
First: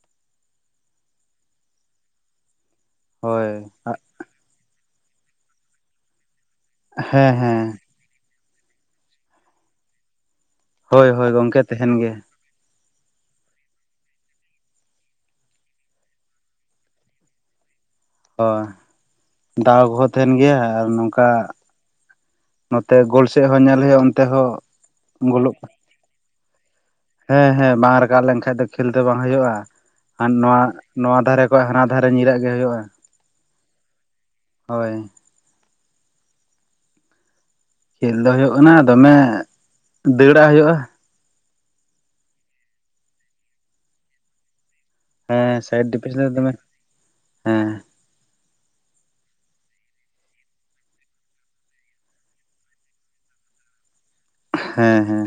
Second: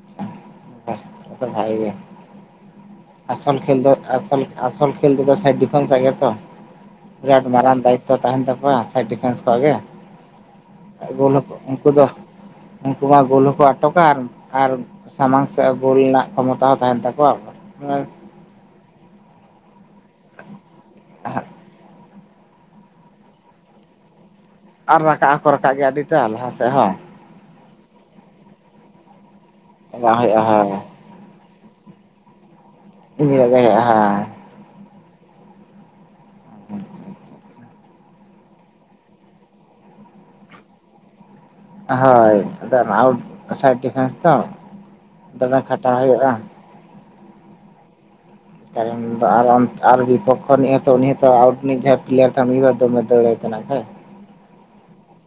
ᱵᱟᱜᱷ ᱛᱟᱞᱦᱮ ᱛᱚ ᱵᱷᱟᱜᱮ ᱜᱮ ᱦᱳᱭ ᱟᱥᱚᱞ ᱠᱷᱮᱞ ᱫᱚ ᱟᱥᱚᱞ ᱠᱷᱮᱞ ᱛᱮᱫᱚ ᱥᱟᱭᱤᱰ ᱰᱤᱯᱷᱮᱱᱥ ᱟ ᱜᱮᱛᱚ ᱦᱮᱸ ᱵᱤᱨᱟᱴ ᱦᱮᱸ ᱢᱟᱨᱟᱝ ᱫᱟᱭᱤ ᱛᱚ ᱛᱟᱦᱮᱱ ᱛᱟᱠᱚᱣᱟ ᱥᱟᱭᱤᱰ ᱰᱤᱯᱷᱮᱱᱥ ᱠᱚᱣᱟᱜ ᱜᱮ ᱦᱳᱭ ᱦᱳᱭ ᱜᱳᱞ ᱜᱚᱝᱠᱮ ᱩᱱᱠᱩ ᱛᱟᱦᱮᱱ ᱫᱚ ᱜᱮ ᱩᱱᱠᱩ ᱢᱟ ᱜᱳᱞ ᱦᱚᱠᱚ ᱟᱴᱚᱠᱟ ᱟᱨ ᱟᱨ ᱥᱟᱢᱟᱝ ᱥᱮᱫ ᱜᱳᱞ ᱨᱮᱱᱟᱜ ᱠᱷᱚᱢᱚᱛᱟ ᱦᱚᱸ ᱛᱟᱦᱮᱱ ᱛᱟᱠᱚᱣᱟ ᱦᱳᱭ ᱫᱟᱣ ᱠᱚᱦᱚᱸ ᱛᱟᱦᱮᱱ ᱜᱮᱭᱟ ᱟᱨ ᱱᱚᱝᱠᱟ ᱱᱚᱛᱮ ᱜᱳᱞᱥᱮᱡ ᱦᱚᱸ ᱧᱮᱞ ᱦᱳᱭᱳᱜᱼᱟ ᱚᱱᱛᱮ ᱦᱚᱸ ᱟᱨ ᱨᱟᱠᱟᱵ ᱦᱚᱸᱠᱚ ᱜᱳᱞᱳᱜ ᱨᱟᱠᱟᱵ ᱜᱮᱭᱟ ᱟᱹᱰᱤᱴᱟ ᱞᱟᱦᱟ ᱥᱮᱫ ᱦᱚᱸ ᱦᱮᱸ ᱦᱮᱸ ᱵᱟᱝ ᱨᱟᱠᱟᱵ ᱞᱮᱱᱠᱷᱟᱡ ᱫᱚ ᱠᱷᱮᱞ ᱫᱚ ᱵᱟᱝ ᱦᱩᱭᱩᱜᱼᱟ ᱵᱟᱝ ᱟᱨ ᱦᱩᱭᱩᱜᱼᱟ ᱱᱚᱣᱟ ᱦᱳᱭ ᱱᱚᱣᱟ ᱫᱷᱟᱨᱮ ᱠᱷᱚᱡ ᱦᱟᱱᱟ ᱫᱷᱟᱨᱮ ᱧᱤᱨᱟᱜ ᱜᱮ ᱦᱳᱭᱳᱜᱼᱟ ᱧᱩᱣᱟᱜ ᱜᱮ ᱦᱳᱭᱳᱜ ᱟ ᱦᱮᱸ ᱦᱳᱭ ᱚ ᱟᱪᱷᱟ ᱟᱪᱪᱷᱟ ᱟᱪᱷᱟ ᱠᱷᱮᱞ ᱫᱚ ᱦᱳᱭᱤᱜ ᱠᱟᱱᱟ ᱫᱚᱢᱮ ᱫᱟᱹᱲᱟᱜ ᱦᱩᱭᱩᱜᱼᱟ ᱦᱚᱭ ᱟᱫᱚ ᱥᱟᱭᱤᱰ ᱰᱤᱯᱷᱮᱱᱥ ᱛᱚ ᱫᱚᱢᱮ ᱦᱮᱸ ᱥᱟᱭᱤᱰ ᱠᱷᱟᱴᱟᱣ ᱰᱤᱯᱷᱮᱱᱥ ᱨᱮ ᱦᱩᱭᱩᱜᱼᱟ ᱫᱚᱢᱮ ᱦᱮᱸ ᱠᱟᱨᱚᱱ ᱫᱚ ᱟᱨ ᱵᱤᱯᱚᱠᱠᱷᱚ ᱨᱤᱱᱤᱜ ᱦᱚ ᱛᱚ ᱟᱣᱩᱴ ᱨᱤᱱᱤᱡ ᱡᱟᱦᱟᱸᱭ ᱯᱞᱮᱭᱟᱨ ᱛᱟᱦᱮᱱ ᱩᱱᱤ ᱫᱚ ᱫᱚᱢᱮ ᱫᱟᱹᱲᱟᱭ ᱛᱚ ᱱᱟᱜ ᱠᱷᱟᱡ ᱦᱮᱸ ᱦᱮᱸ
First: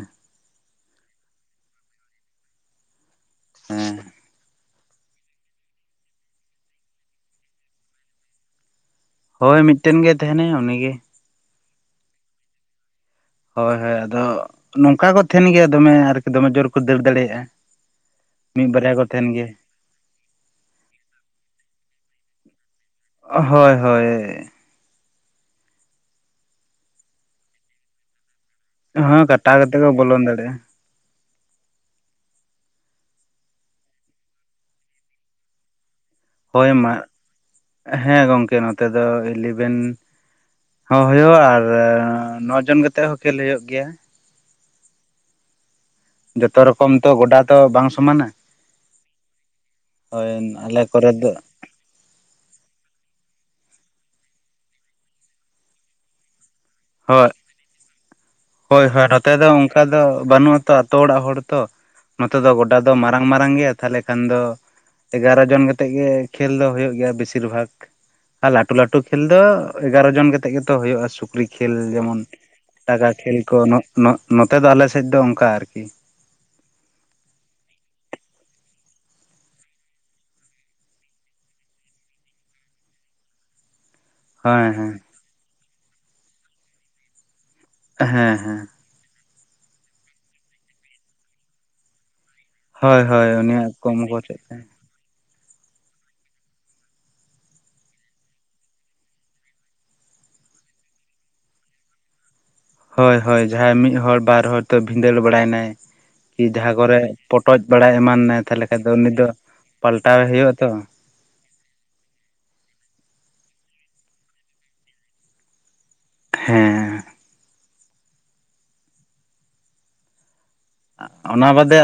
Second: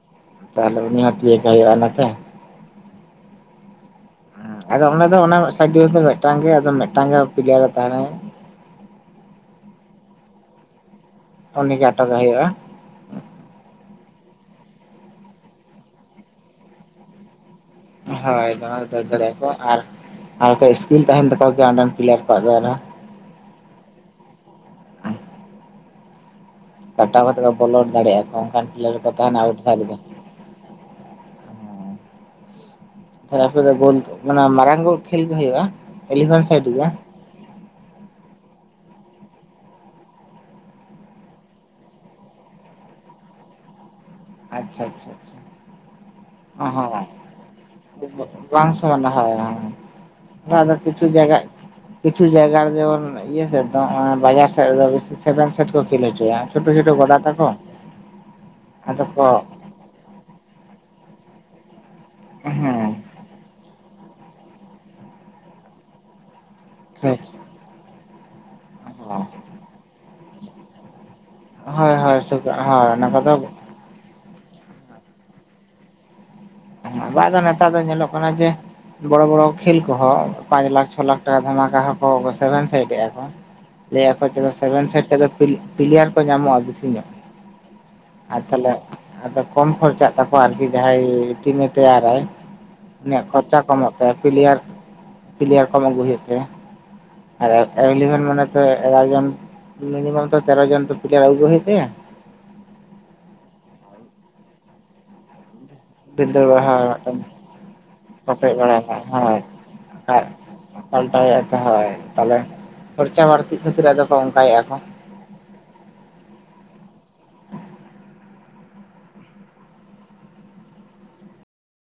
ᱛᱟᱦᱚᱞᱮ ᱩᱱᱤ ᱦᱚᱸ ᱛᱤᱭᱟ. ᱜᱮ ᱦᱩᱭᱩᱜᱼᱟ ᱱᱟᱛᱮ ᱦᱮᱸ ᱟᱫᱚ ᱚᱱᱟ ᱫᱚ ᱚᱱᱟ ᱥᱟᱭᱤᱰ ᱰᱤᱯᱷᱮᱱᱥ ᱢᱤᱫᱴᱟᱝ ᱜᱮ ᱟᱫᱚ ᱢᱤᱫᱴᱟᱝ ᱯᱞᱮᱭᱟᱨ ᱮ ᱛᱟᱦᱮᱱᱟ ᱦᱳᱭ ᱢᱤᱫᱴᱮᱱ ᱜᱮᱭ ᱛᱟᱦᱮᱱᱟᱭ ᱩᱱᱤᱜᱮ ᱩᱱᱤ ᱜᱮ ᱟᱴᱚᱠᱮ ᱦᱩᱭᱩᱜᱼᱟ ᱦᱚᱭ ᱦᱚᱭ ᱟᱫᱚ ᱱᱚᱝᱠᱟ ᱠᱚ ᱛᱟᱦᱮᱱ ᱜᱮᱭᱟ ᱫᱚᱢᱮ ᱟᱨᱠᱤ ᱫᱚᱢᱮ ᱡᱳᱨ ᱠᱚ ᱫᱟᱹᱲ ᱫᱟᱲᱮᱭᱟᱜᱼᱟ ᱦᱳᱭ ᱢᱤᱫ ᱫᱚᱢᱮ ᱵᱟᱨᱭᱟ ᱠᱚ ᱫᱟᱹᱲ ᱛᱟᱦᱮᱱ ᱫᱟᱲᱮᱭᱟᱠᱚ ᱜᱮᱭᱟ ᱟᱨ ᱟᱨᱠᱚ ᱤᱥᱠᱤᱞ ᱛᱟᱦᱮᱱ ᱛᱟᱠᱚ ᱜᱮᱭᱟ ᱚᱸᱰᱮᱱ ᱯᱞᱮᱭᱟᱨ ᱠᱚᱣᱟᱜ ᱫᱚ ᱟᱨᱦᱚ ᱦᱚᱭ ᱦᱚᱭ ᱠᱟᱴᱟᱣ ᱠᱟᱛᱮ ᱠᱚ ᱵᱚᱞᱚ ᱫᱟᱲᱮᱭᱟᱜᱼᱟ ᱠᱚ ᱚᱱᱠᱟᱱ ᱯᱞᱮᱭᱟᱨ ᱠᱚ ᱦᱳᱭ ᱛᱟᱦᱮᱱᱟ ᱠᱟᱴᱟᱣ ᱟᱣᱩᱴ ᱠᱟᱛᱮ ᱫᱷᱟᱨᱮ ᱠᱚ ᱨᱮ ᱦᱮᱸ ᱵᱚᱞᱚᱱ ᱫᱟᱲᱮᱭᱟᱜᱼᱟ ᱛᱟᱞᱦᱮ ᱟᱯᱮ ᱫᱚ ᱜᱳᱞ ᱚᱱᱟ ᱢᱟᱱᱮ ᱢᱟᱨᱟᱝ ᱜᱳᱞ ᱠᱷᱮᱞ ᱜᱮ ᱦᱩᱭᱩᱜᱼᱟ ᱤᱞᱤᱵᱷᱮᱱ ᱦᱳᱭ ᱥᱟᱭᱤᱰ ᱜᱮ? ᱢᱟ ᱦᱮᱸ ᱜᱚᱝᱠᱮ ᱱᱚᱛᱮ ᱫᱚ ᱤᱞᱤᱵᱷᱮᱱ ᱦᱚᱸ ᱦᱳᱭᱳ ᱟ ᱟᱨ ᱱᱚ ᱡᱚᱱ ᱠᱟᱛᱮᱜ ᱦᱚᱸ ᱠᱷᱮᱞ ᱦᱩᱭᱩᱜ ᱜᱮᱭᱟ ᱟᱪᱪᱷᱟ - ᱟᱪᱪᱷᱟ-ᱟᱪᱪᱷᱟ-ᱟᱪᱪᱷᱟ ᱡᱚᱛᱚ ᱨᱚᱠᱚᱢ ᱚᱸᱦᱚᱸᱜ ᱛᱚ ᱜᱚᱰᱟ ᱛᱚ ᱵᱟᱝ ᱵᱚᱵ ᱥᱚᱢᱟᱱᱟ ᱵᱟᱝ ᱥᱟᱶ ᱞᱟᱦᱟᱣ ᱟ ᱦᱳᱭ ᱾ ᱡᱟᱸᱦᱟᱸ ᱫᱚ ᱟᱞᱮ ᱠᱤᱪᱷᱩ ᱠᱚᱨᱮ ᱫᱚ ᱡᱟᱭᱜᱟᱜ ᱾ ᱠᱤᱪᱷᱩ ᱡᱟᱭᱜᱟ ᱟᱨ ᱡᱮᱢᱚᱱ ᱤᱭᱟ, ᱥᱮᱫ ᱫᱚ ᱵᱟᱡᱟᱨ ᱥᱮᱫ ᱨᱮᱫᱚ ᱵᱤᱥᱤ ᱥᱮᱵᱷᱮᱱ ᱥᱮᱴ ᱠᱚ ᱠᱷᱮᱞ ᱦᱚᱪᱚᱭᱟ ᱾ ᱪᱷᱳᱴᱳ ᱪᱷᱳᱴᱳ ᱜᱚᱳᱰᱟ ᱦᱳᱭ ᱛᱟᱠᱚ ᱦᱳᱭ ᱟᱫᱚ ᱠᱚ ᱱᱚᱛᱮ ᱫᱚ ᱚᱱᱠᱟ ᱫᱚ ᱵᱟᱹᱱᱩᱜ ᱟᱛᱚ ᱟᱛᱳ ᱚᱲᱟᱜ ᱦᱚᱲ ᱛᱚ ᱱᱚᱛᱮ ᱫᱚ ᱜᱰᱟ ᱫᱚ ᱦᱮᱸ ᱢᱟᱨᱟᱝ ᱢᱟᱨᱟᱝ ᱱᱚ ᱱᱚᱛᱮ ᱫᱚ ᱜᱚᱰᱟ ᱫᱚ ᱢᱟᱨᱟᱝ ᱢᱟᱨᱟᱝ ᱜᱮᱭᱟ ᱛᱟᱦᱚᱞᱮ ᱠᱷᱟᱱ ᱫᱚ ᱮᱜᱟᱨᱚ ᱡᱚᱱ ᱠᱟᱛᱮᱜ ᱜᱮ ᱠᱷᱮᱞ ᱫᱚ ᱦᱳᱭᱳᱜ ᱵᱤᱥᱤᱨ ᱵᱷᱟᱜᱽ ᱟᱨ ᱞᱟᱹᱴᱩ ᱞᱟ, ᱴᱩ ᱠᱷᱮᱞ ᱫᱚ ᱮᱜᱟᱨᱚ ᱡᱚᱱ ᱠᱟᱛᱮ ᱜᱮᱛᱚ ᱦᱩᱭᱩᱜᱼᱟ ᱥᱩᱠᱨᱤ ᱾ ᱠᱷᱮᱞ ᱦᱳᱭ ᱡᱮᱢᱚᱱ ᱦᱳᱭ ᱦᱳᱭ ᱚᱱᱟ ᱴᱟᱠᱟ ᱠᱷᱮᱞ ᱠᱚᱫᱚ ᱠᱚ ᱱᱚᱜ-ᱱᱚᱜ ᱱᱚᱛᱮ ᱫᱚ ᱟᱞᱮᱥᱮᱫ ᱫᱚ ᱚᱱᱠᱟ ᱟᱨᱠᱤ ᱾ ᱟᱵᱚᱣᱟᱜ ᱫᱚ ᱱᱮᱛᱟᱨ ᱫᱚ ᱧᱮᱞᱚᱜ ᱠᱟᱱᱟ ᱡᱮ ᱹᱹᱹ ᱵᱚᱲᱚ ᱵᱚᱲᱚ ᱠᱷᱮᱞ ᱠᱚᱦᱚᱸ ᱯᱟᱸᱪ ᱞᱟᱠᱷ ᱪᱷᱚ ᱞᱟᱠᱷ ᱴᱟᱠᱟ ᱫᱷᱟᱢᱟᱠᱟ ᱦᱚᱸ ᱠᱚ ᱥᱮᱵᱷᱮᱱ ᱥᱟᱭᱤᱰ ᱮᱜᱼᱟ ᱠᱚ ᱾ ᱞᱟᱹᱭ ᱟᱠᱚ ᱪᱮᱫ ᱦᱳᱭ ᱥᱮᱵᱷᱮᱱ ᱦᱮᱸ ᱥᱟᱭᱤᱰ ᱛᱮᱫᱚ ᱯᱤᱞ-ᱯᱤᱞ ᱯᱤᱞᱤᱭᱟᱨ ᱠᱚ ᱧᱟᱢᱚᱜᱼᱟ ᱵᱤᱥᱤ ᱧᱚᱜ ᱾ ᱟᱨ ᱦᱮᱸ ᱦᱮᱸ ᱛᱟᱦᱞᱮ ᱟᱫᱚ ᱠᱚᱢ ᱠᱷᱚᱨᱪᱟᱜ ᱛᱟᱠᱚᱣᱟ ᱟᱨᱠᱤ ᱡᱟᱦᱟᱸᱭ ᱴᱤᱢᱮ ᱛᱮᱭᱟᱨᱟᱭ ᱾ ᱦᱳᱭ ᱩᱱᱤᱟᱜ ᱦᱳᱭ ᱠᱷᱚᱨᱪᱟ ᱩᱱᱤᱭᱟᱜ ᱠᱚᱢᱚᱜ ᱠᱚᱢ ᱛᱟᱭᱟ ᱜᱚᱫ ᱮᱫ ᱯᱤᱞᱤᱭᱟᱨ ᱛᱟᱭ -ᱯᱤᱞᱤᱭᱟᱨ ᱠᱚᱢ ᱟᱹᱜᱩᱭ ᱦᱩᱭᱩᱜ ᱛᱟᱭᱟ ᱾ ᱟᱨ ᱮᱞᱤᱵᱷᱮᱱ ᱢᱟᱱᱮ ᱛᱚ ᱮᱜᱟᱨᱚ ᱡᱚᱱ ᱾ ᱢᱤᱱᱤᱢᱟᱢ ᱛᱚ ᱛᱮᱨᱚ ᱡᱚᱱ ᱛᱚ ᱯᱤᱞᱤᱭᱟᱨ ᱟᱜᱩ ᱜᱮ ᱦᱳᱭᱳᱜ ᱛᱟᱭᱟ ᱾ ᱦᱳᱭ ᱦᱳᱭ, ᱡᱟᱦᱟᱸᱭ ᱢᱤᱫ ᱦᱚᱲ ᱵᱟᱨ ᱦᱚᱲ ᱛᱚ ᱵᱷᱤᱸᱫᱟᱹᱲ ᱵᱟᱲᱟᱭᱱᱟᱭ ᱾ ᱠᱤ ᱵᱤᱫᱟᱹᱞ ᱡᱟᱦᱟᱸ ᱠᱚᱨᱮ ᱯᱚᱴᱚᱡ ᱵᱟᱲᱟᱭ ᱮᱢᱟᱱᱱᱟᱭ ᱠᱚᱴᱮᱡ ᱛᱟᱦᱚᱞᱮ ᱵᱟᱲᱟᱭ ᱠᱷᱟᱱ ᱫᱚ ᱩᱱᱤ ᱫᱚ ᱯᱟᱞᱴᱟᱣᱮ ᱦᱳᱭᱳᱜ ᱟᱛᱚ ᱾ ᱯᱟᱞᱴᱟᱣ ᱮᱫᱭᱟ ᱦᱳᱭ, ᱛᱟᱦᱚᱞᱮ ᱠᱷᱚᱨᱪᱟ ᱵᱟᱹᱲᱛᱤᱜ ᱠᱷᱟᱹᱛᱤᱨ ᱟᱫᱚ ᱠᱚ ᱚᱱᱠᱟᱭᱮᱫ ᱟᱚᱠ ᱾ ᱦᱮᱸᱹᱹᱹᱹ ᱾ ᱚᱸᱜ ᱚᱱᱟ ᱵᱟᱪᱮ ᱟᱨ ᱾